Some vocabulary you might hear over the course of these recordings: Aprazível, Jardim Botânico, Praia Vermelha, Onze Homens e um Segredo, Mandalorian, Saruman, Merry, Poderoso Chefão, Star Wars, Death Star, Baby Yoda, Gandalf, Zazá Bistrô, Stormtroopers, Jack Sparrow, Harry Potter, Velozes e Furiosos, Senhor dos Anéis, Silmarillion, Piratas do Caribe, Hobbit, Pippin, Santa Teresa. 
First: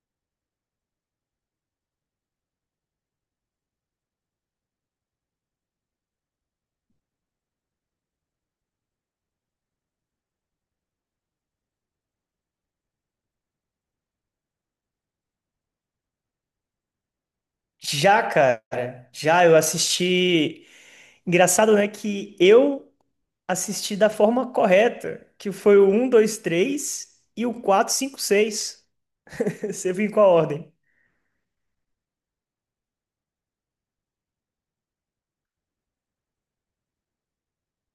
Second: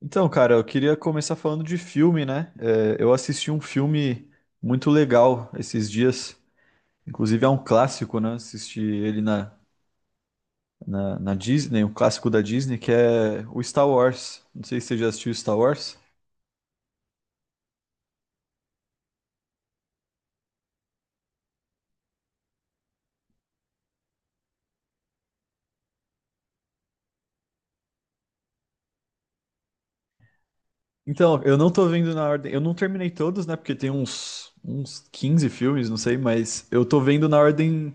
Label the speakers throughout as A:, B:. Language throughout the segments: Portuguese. A: Então, cara, eu queria começar falando de filme, né? Eu assisti um filme muito legal esses dias. Inclusive é um clássico, né? Assisti ele na Disney, um clássico da Disney, que é o Star Wars. Não sei se você já assistiu Star Wars.
B: Já, cara, já eu assisti. Engraçado, né, que eu assisti da forma correta, que foi o um, 2, 3 e o 4, 5, 6. Você viu em qual ordem?
A: Então, eu não tô vendo na ordem. Eu não terminei todos, né? Porque tem uns 15 filmes, não sei, mas eu tô vendo na ordem,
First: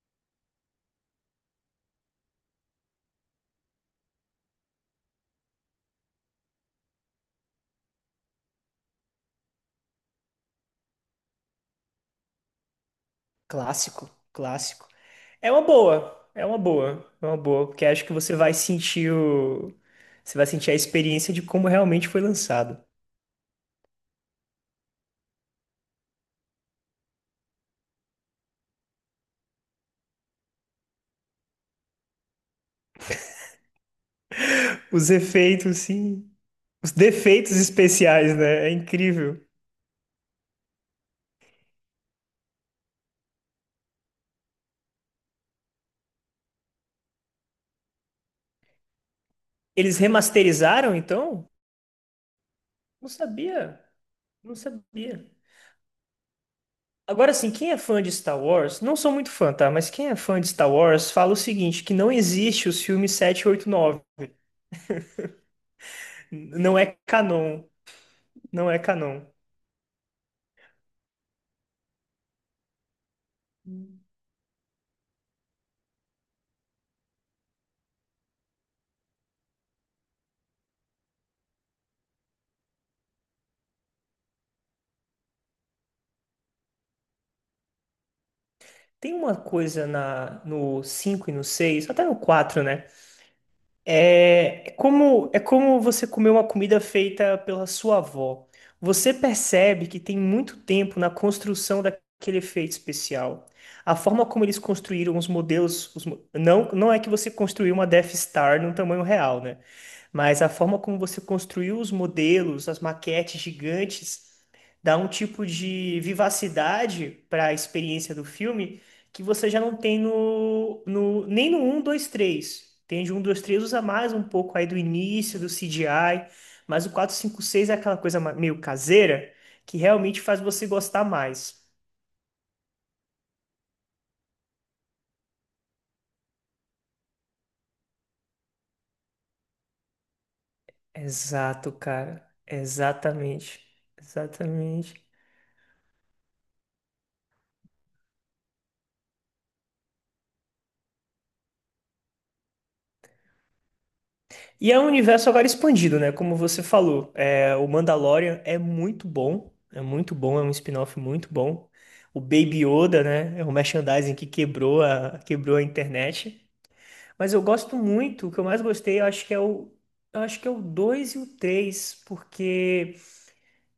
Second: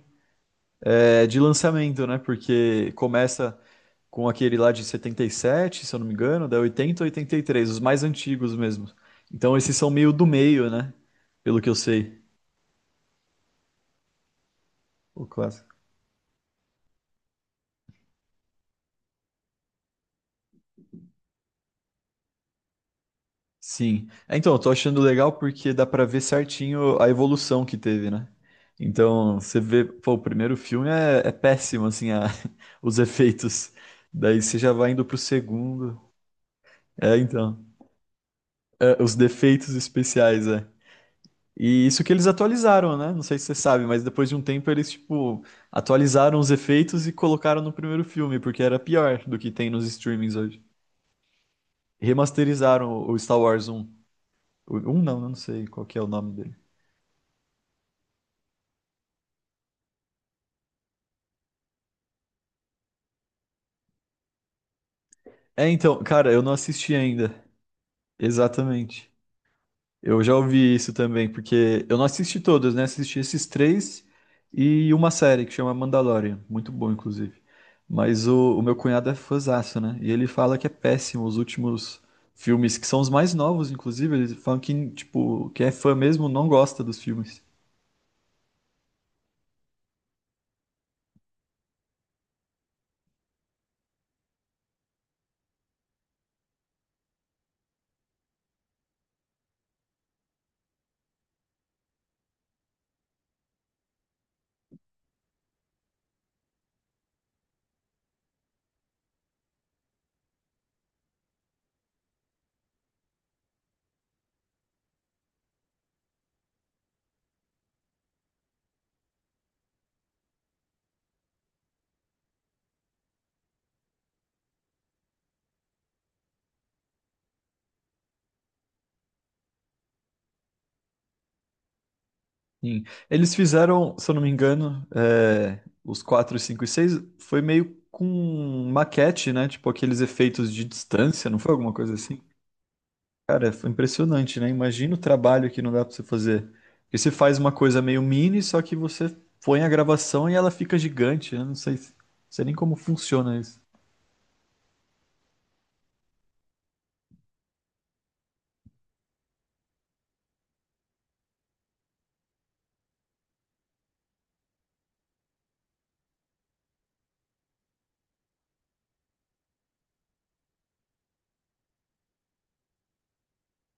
A: de lançamento, né? Porque começa com aquele lá de 77, se eu não me engano, da 80 ou 83, os mais antigos mesmo. Então esses são meio do meio, né? Pelo que eu sei,
B: Clássico, clássico.
A: o
B: É uma
A: clássico.
B: boa, é uma boa, é uma boa, porque acho que você vai sentir o... você vai sentir a experiência de como realmente foi lançado.
A: Sim. Então, eu tô achando legal porque dá pra ver certinho a evolução que teve, né? Então, você vê, pô, o primeiro filme é péssimo, assim, os efeitos. Daí você já vai indo
B: Os
A: pro
B: efeitos,
A: segundo.
B: sim, os
A: É,
B: defeitos
A: então.
B: especiais, né? É
A: É, os
B: incrível.
A: defeitos especiais, é. E isso que eles atualizaram, né? Não sei se você sabe, mas depois de um tempo eles, tipo, atualizaram os efeitos e colocaram no primeiro filme, porque era pior do que tem nos
B: Eles
A: streamings hoje.
B: remasterizaram, então?
A: Remasterizaram
B: Não
A: o Star Wars
B: sabia.
A: um.
B: Não
A: O 1 não, eu
B: sabia.
A: não sei qual que é o nome dele.
B: Agora, assim, quem é fã de Star Wars, não sou muito fã, tá? Mas quem é fã de Star Wars fala o seguinte, que não existe os filmes 7, 8, 9.
A: É, então, cara, eu não
B: Não
A: assisti
B: é
A: ainda.
B: canon. Não é
A: Exatamente.
B: canon.
A: Eu já ouvi isso também, porque eu não assisti todos, né? Assisti esses três e uma série que chama Mandalorian, muito bom, inclusive. Mas o meu cunhado é fãzaço, né? E ele fala que é péssimo os últimos filmes, que são os mais novos, inclusive. Eles falam que, tipo, quem é fã mesmo não gosta dos filmes.
B: Tem uma coisa no 5 e no seis, até no 4, né? É como você comer uma comida feita pela sua avó. Você percebe que tem muito tempo na construção daquele efeito especial. A forma como eles construíram os modelos, não, não é que você construiu uma Death Star num tamanho real, né? Mas a forma como você construiu os modelos, as maquetes gigantes, dá um tipo de vivacidade para a experiência do filme que você já não tem no nem no 1, 2, 3. Entende? Um 2 3 usa mais um pouco aí do início, do CGI, mas o 4 5 6 é aquela meio caseira que realmente faz você gostar mais.
A: Sim. Eles fizeram, se eu não me engano, os 4, 5 e 6, foi meio com maquete, né? Tipo, aqueles efeitos de distância, não foi
B: Exato,
A: alguma coisa assim?
B: cara.
A: Cara,
B: Exatamente.
A: foi impressionante, né? Imagina o
B: Exatamente.
A: trabalho que não dá pra você fazer. Porque você faz uma coisa meio mini, só que você põe a gravação e ela fica gigante. Eu não sei, sei nem como funciona isso.
B: E é um universo agora expandido, né? Como você falou, é, o Mandalorian é muito bom, é muito bom, é um spin-off muito bom. O Baby Yoda, né? É um merchandising que quebrou quebrou a internet. Mas eu gosto muito, o que eu mais gostei, eu acho que é o, eu acho que é o 2 e o 3, porque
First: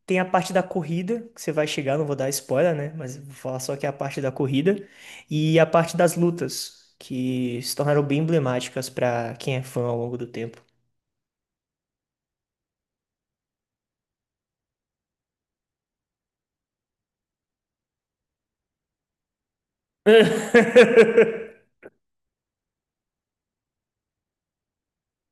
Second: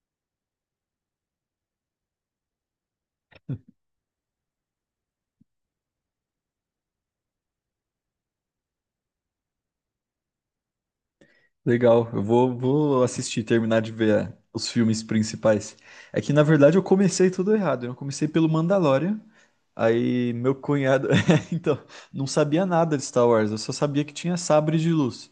B: tem a parte da corrida, que você vai chegar, não vou dar spoiler, né? Mas vou falar só que é a parte da corrida, e a parte das lutas, que se tornaram bem emblemáticas para quem é fã ao longo do tempo.
A: Legal, vou assistir, terminar de ver os filmes principais. É que, na verdade, eu comecei tudo errado. Eu comecei pelo Mandalorian. Aí meu cunhado, então, não sabia nada de Star Wars. Eu só sabia que tinha sabre de luz.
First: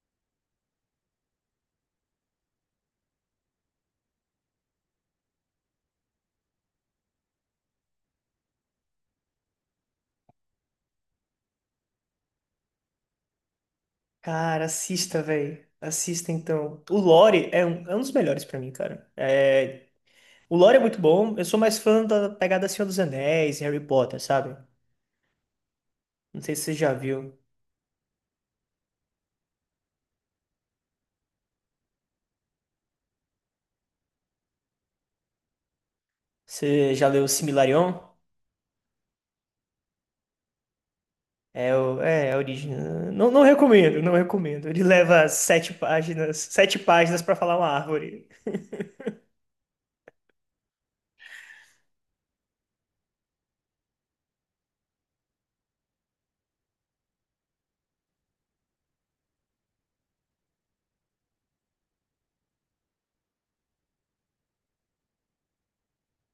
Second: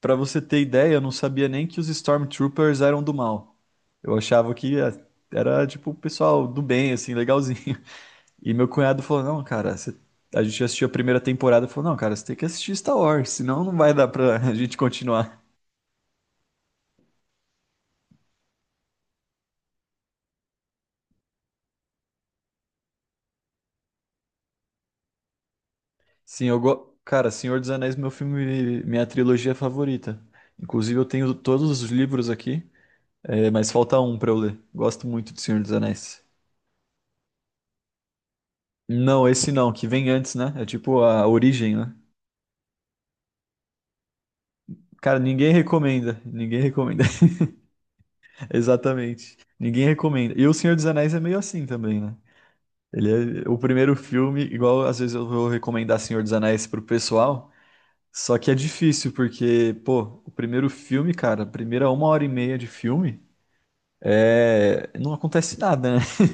A: Pra você ter ideia, eu não sabia nem que os Stormtroopers eram do mal. Eu achava que era tipo o pessoal do bem, assim, legalzinho. E meu cunhado falou: "Não, cara, a gente assistiu a primeira temporada." Falou: "Não, cara, você tem que assistir Star Wars, senão não vai dar pra a
B: Cara,
A: gente
B: assista,
A: continuar."
B: velho. Assista então. O Lore é um dos melhores pra mim, cara. É, o Lore é muito bom. Eu sou mais fã da pegada Senhor dos Anéis e Harry Potter, sabe? Não
A: Sim,
B: sei se você já
A: Cara,
B: viu.
A: Senhor dos Anéis, meu filme, minha trilogia favorita. Inclusive, eu tenho todos os livros aqui, mas falta um pra eu ler. Gosto muito de Senhor dos Anéis.
B: Você já leu Silmarillion?
A: Não, esse não, que vem antes, né? É tipo a origem, né?
B: É a origem. Não, não recomendo, não recomendo. Ele
A: Cara,
B: leva
A: ninguém
B: sete
A: recomenda.
B: páginas,
A: Ninguém
B: sete
A: recomenda.
B: páginas pra falar uma árvore.
A: Exatamente. Ninguém recomenda. E O Senhor dos Anéis é meio assim também, né? Ele é o primeiro filme, igual às vezes eu vou recomendar Senhor dos Anéis pro pessoal. Só que é difícil, porque, pô, o primeiro filme, cara, a primeira uma hora e meia de filme, é... não acontece nada, né?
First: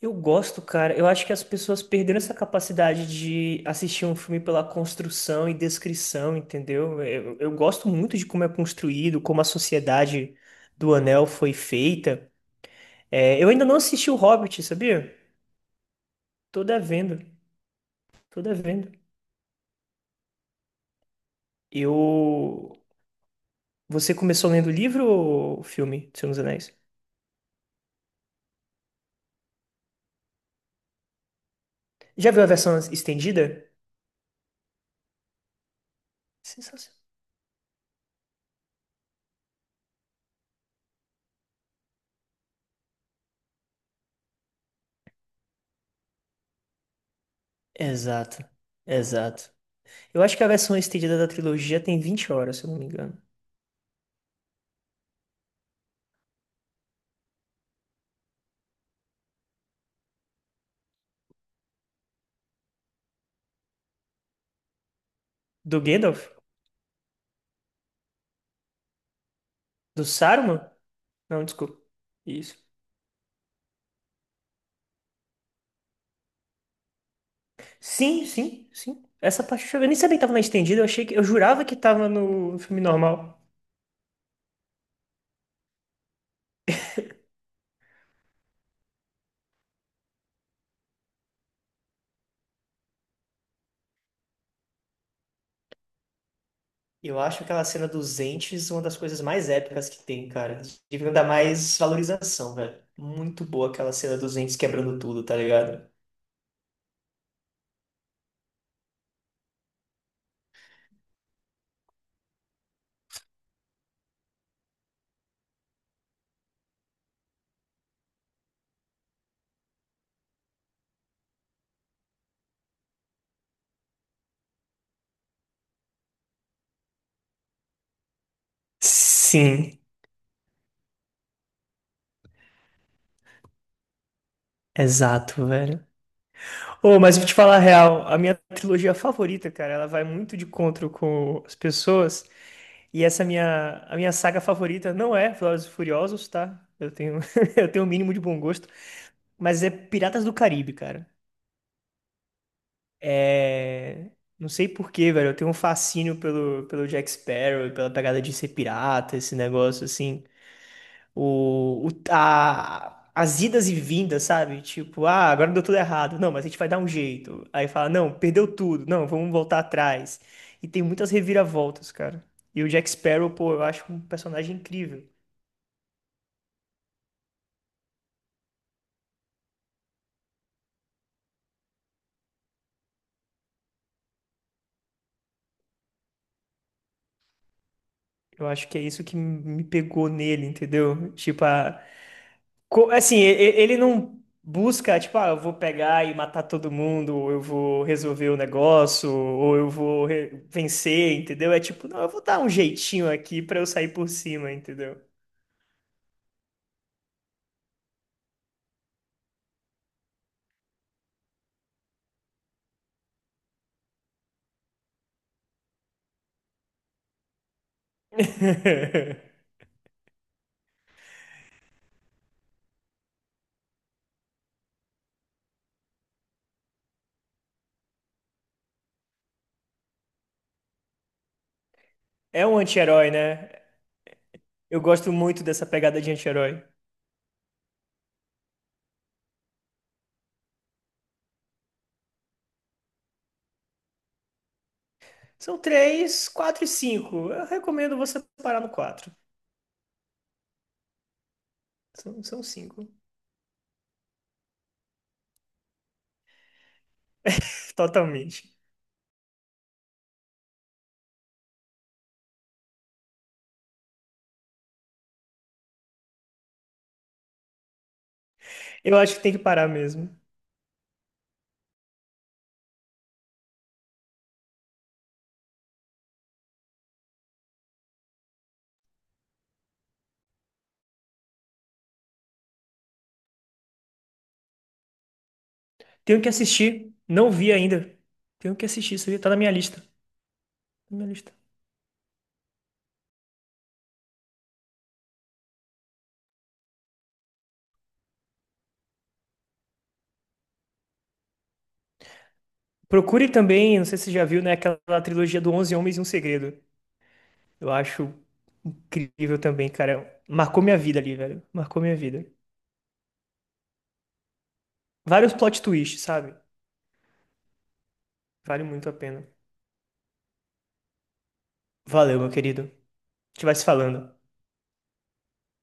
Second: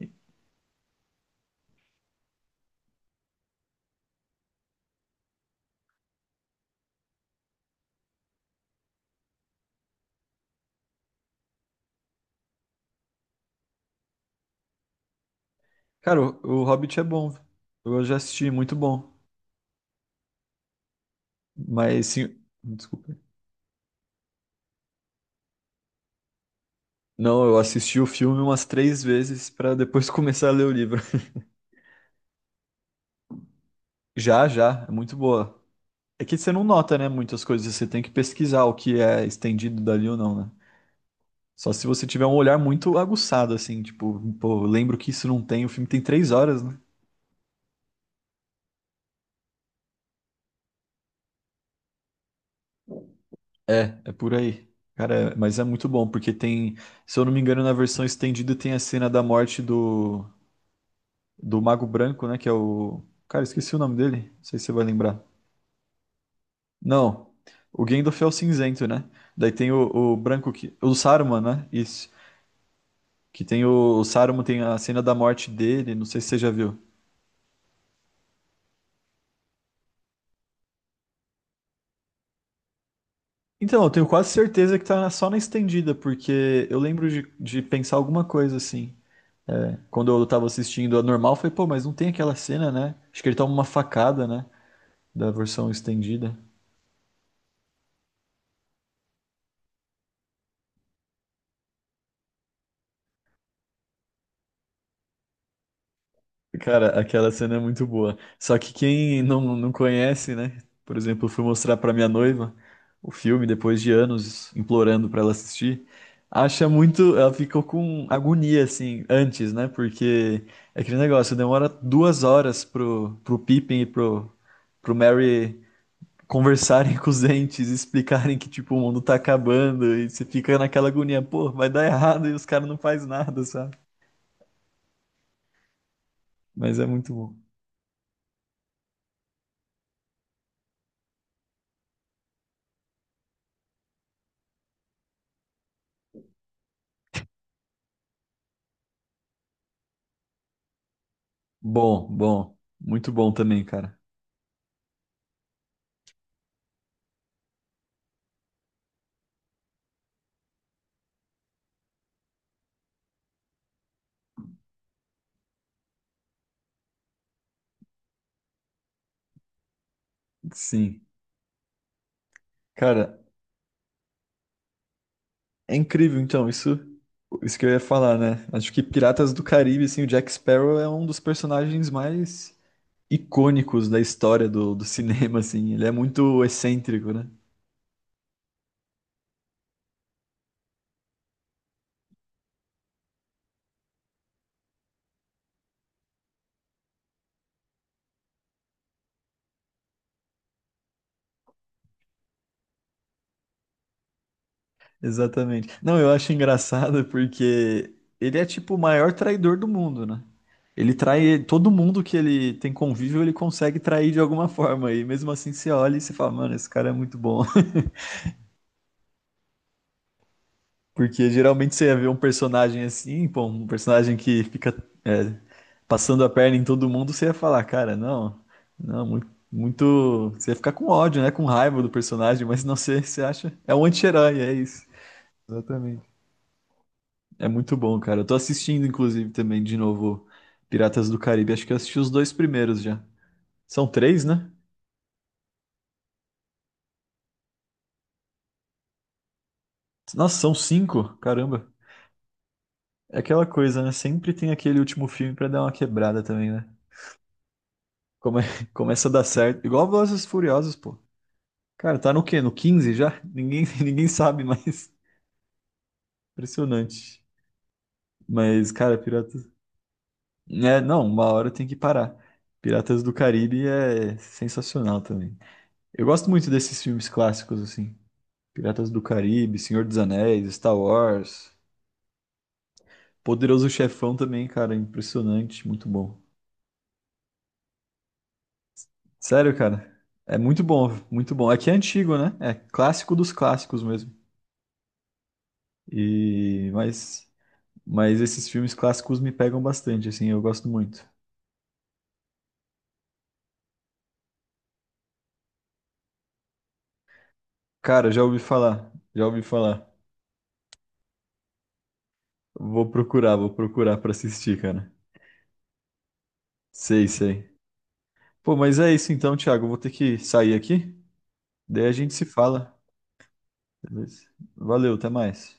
B: Eu gosto, cara. Eu acho que as pessoas perderam essa capacidade de assistir um filme pela construção e descrição, entendeu? Eu gosto muito de como é construído, como a sociedade do Anel foi feita. É, eu ainda não assisti o Hobbit, sabia?
A: Cara, o,
B: Tô
A: o Hobbit é
B: devendo,
A: bom. Eu já
B: tô
A: assisti, muito
B: devendo.
A: bom. Mas, sim...
B: Eu...
A: Desculpa.
B: Você começou lendo o livro ou o filme, do Senhor dos Anéis?
A: Não, eu assisti o filme umas três vezes pra depois começar a ler o livro.
B: Já viu a versão estendida?
A: Já, já, é muito boa. É que você não
B: Sensacional.
A: nota, né, muitas coisas, você tem que pesquisar o que é estendido dali ou não, né? Só se você tiver um olhar muito aguçado, assim, tipo, pô, eu lembro que isso não tem, o filme tem três horas, né?
B: Exato, exato. Eu acho que a versão estendida da trilogia tem 20 horas, se eu não me engano.
A: É, é por aí. Cara, mas é muito bom, porque tem, se eu não me engano, na versão estendida tem a cena da morte do Mago Branco, né, que é o... Cara, esqueci o nome dele, não sei se você vai lembrar.
B: Do Gandalf?
A: Não, o Gandalf é o cinzento, né? Daí tem
B: Do
A: o branco
B: Saruman?
A: que... O Saruman,
B: Não,
A: né?
B: desculpa.
A: Isso.
B: Isso.
A: Que tem o Saruman, tem a cena da morte dele, não sei se você já viu.
B: Sim, sim, sim. Essa parte eu nem sabia que tava na estendida, eu achei que eu jurava que tava no filme normal.
A: Então, eu tenho quase certeza que tá só na estendida, porque eu lembro de pensar alguma coisa assim. Quando eu tava assistindo a normal, eu falei, pô, mas não tem aquela cena, né? Acho que ele toma uma facada, né? Da versão estendida.
B: Eu acho aquela cena dos entes uma das coisas mais épicas que tem, cara. Devia dar mais valorização, velho. Muito boa aquela cena dos entes quebrando tudo, tá ligado?
A: Cara, aquela cena é muito boa. Só que quem não conhece, né? Por exemplo, eu fui mostrar pra minha noiva o filme depois de anos implorando pra ela assistir. Acha muito. Ela ficou com agonia, assim, antes, né? Porque é aquele negócio, demora duas horas pro Pippin e pro Merry conversarem com os entes, explicarem que, tipo, o mundo tá
B: Sim,
A: acabando e você fica naquela agonia, pô, vai dar errado e os caras não fazem nada, sabe?
B: exato, velho.
A: Mas é
B: Ô,
A: muito
B: mas vou te
A: bom.
B: falar a real, a minha trilogia favorita, cara, ela vai muito de encontro com as pessoas. E a minha saga favorita não é Velozes e Furiosos, tá? Eu tenho, eu tenho o mínimo de bom gosto, mas é Piratas do Caribe, cara.
A: Bom, bom, muito bom também, cara.
B: É, não sei por quê, velho. Eu tenho um fascínio pelo Jack Sparrow, pela pegada de ser pirata, esse negócio assim. As idas e vindas, sabe? Tipo, ah, agora deu tudo errado. Não, mas a gente vai dar um jeito. Aí fala, não, perdeu tudo. Não, vamos voltar atrás. E tem
A: Sim.
B: muitas reviravoltas, cara. E o Jack
A: Cara,
B: Sparrow, pô, eu acho um personagem incrível.
A: é incrível então, isso que eu ia falar, né? Acho que Piratas do Caribe, assim, o Jack Sparrow é um dos personagens mais icônicos da história do cinema, assim. Ele é muito excêntrico, né?
B: Eu acho que é isso que me pegou nele, entendeu? Ele não busca, tipo, ah, eu vou pegar e matar todo mundo, ou eu vou resolver o negócio, ou vencer, entendeu? É tipo, não, eu vou dar um jeitinho aqui pra eu sair por cima, entendeu?
A: Exatamente. Não, eu acho engraçado porque ele é tipo o maior traidor do mundo, né? Ele trai todo mundo que ele tem convívio, ele consegue trair de alguma forma. E mesmo assim você olha e você fala, mano, esse cara é muito bom. Porque geralmente você ia ver um personagem assim, pô, um personagem que fica é, passando a perna em todo mundo, você ia falar, cara, não, não, muito, muito. Você ia ficar com ódio, né? Com raiva do personagem,
B: É um
A: mas não,
B: anti-herói,
A: você
B: né?
A: acha. É um anti-herói, é
B: Eu
A: isso.
B: gosto muito dessa pegada
A: Exatamente.
B: de anti-herói.
A: É muito bom, cara. Eu tô assistindo, inclusive, também de novo Piratas do Caribe. Acho que eu assisti os dois primeiros já. São três, né?
B: São três, quatro e cinco. Eu recomendo você parar no quatro.
A: Nossa, são cinco. Caramba.
B: São cinco.
A: É aquela coisa, né? Sempre tem aquele último filme pra dar uma quebrada também, né? Come-
B: Totalmente.
A: Começa a dar certo. Igual Velozes e Furiosos, pô. Cara, tá no quê? No 15 já? Ninguém, ninguém sabe mais. Impressionante. Mas,
B: Eu
A: cara,
B: acho que tem que
A: Piratas.
B: parar mesmo.
A: É, não, uma hora tem que parar. Piratas do Caribe é sensacional também. Eu gosto muito desses filmes clássicos, assim. Piratas do Caribe, Senhor dos Anéis, Star Wars. Poderoso Chefão também, cara. Impressionante. Muito
B: Tenho
A: bom.
B: que assistir. Não vi ainda. Tenho que assistir isso aí. Tá na minha
A: Sério,
B: lista. Tá
A: cara. É muito bom,
B: na minha lista.
A: muito bom. Aqui é antigo, né? É clássico dos clássicos mesmo. Mas Mas esses filmes clássicos me pegam bastante, assim, eu gosto muito.
B: Procure também, não sei se você já viu, né? Aquela trilogia do Onze Homens e um Segredo. Eu acho
A: Cara, já ouvi falar, já
B: incrível
A: ouvi
B: também,
A: falar.
B: cara. Marcou minha vida ali, velho. Marcou minha vida.
A: Vou procurar pra assistir, cara.
B: Vários plot twists, sabe?
A: Sei, sei. Pô,
B: Vale
A: mas
B: muito a
A: é isso
B: pena.
A: então, Thiago. Vou ter que sair aqui. Daí a
B: Valeu,
A: gente
B: meu
A: se
B: querido. A
A: fala.
B: gente vai se falando.
A: Beleza? Valeu, até mais.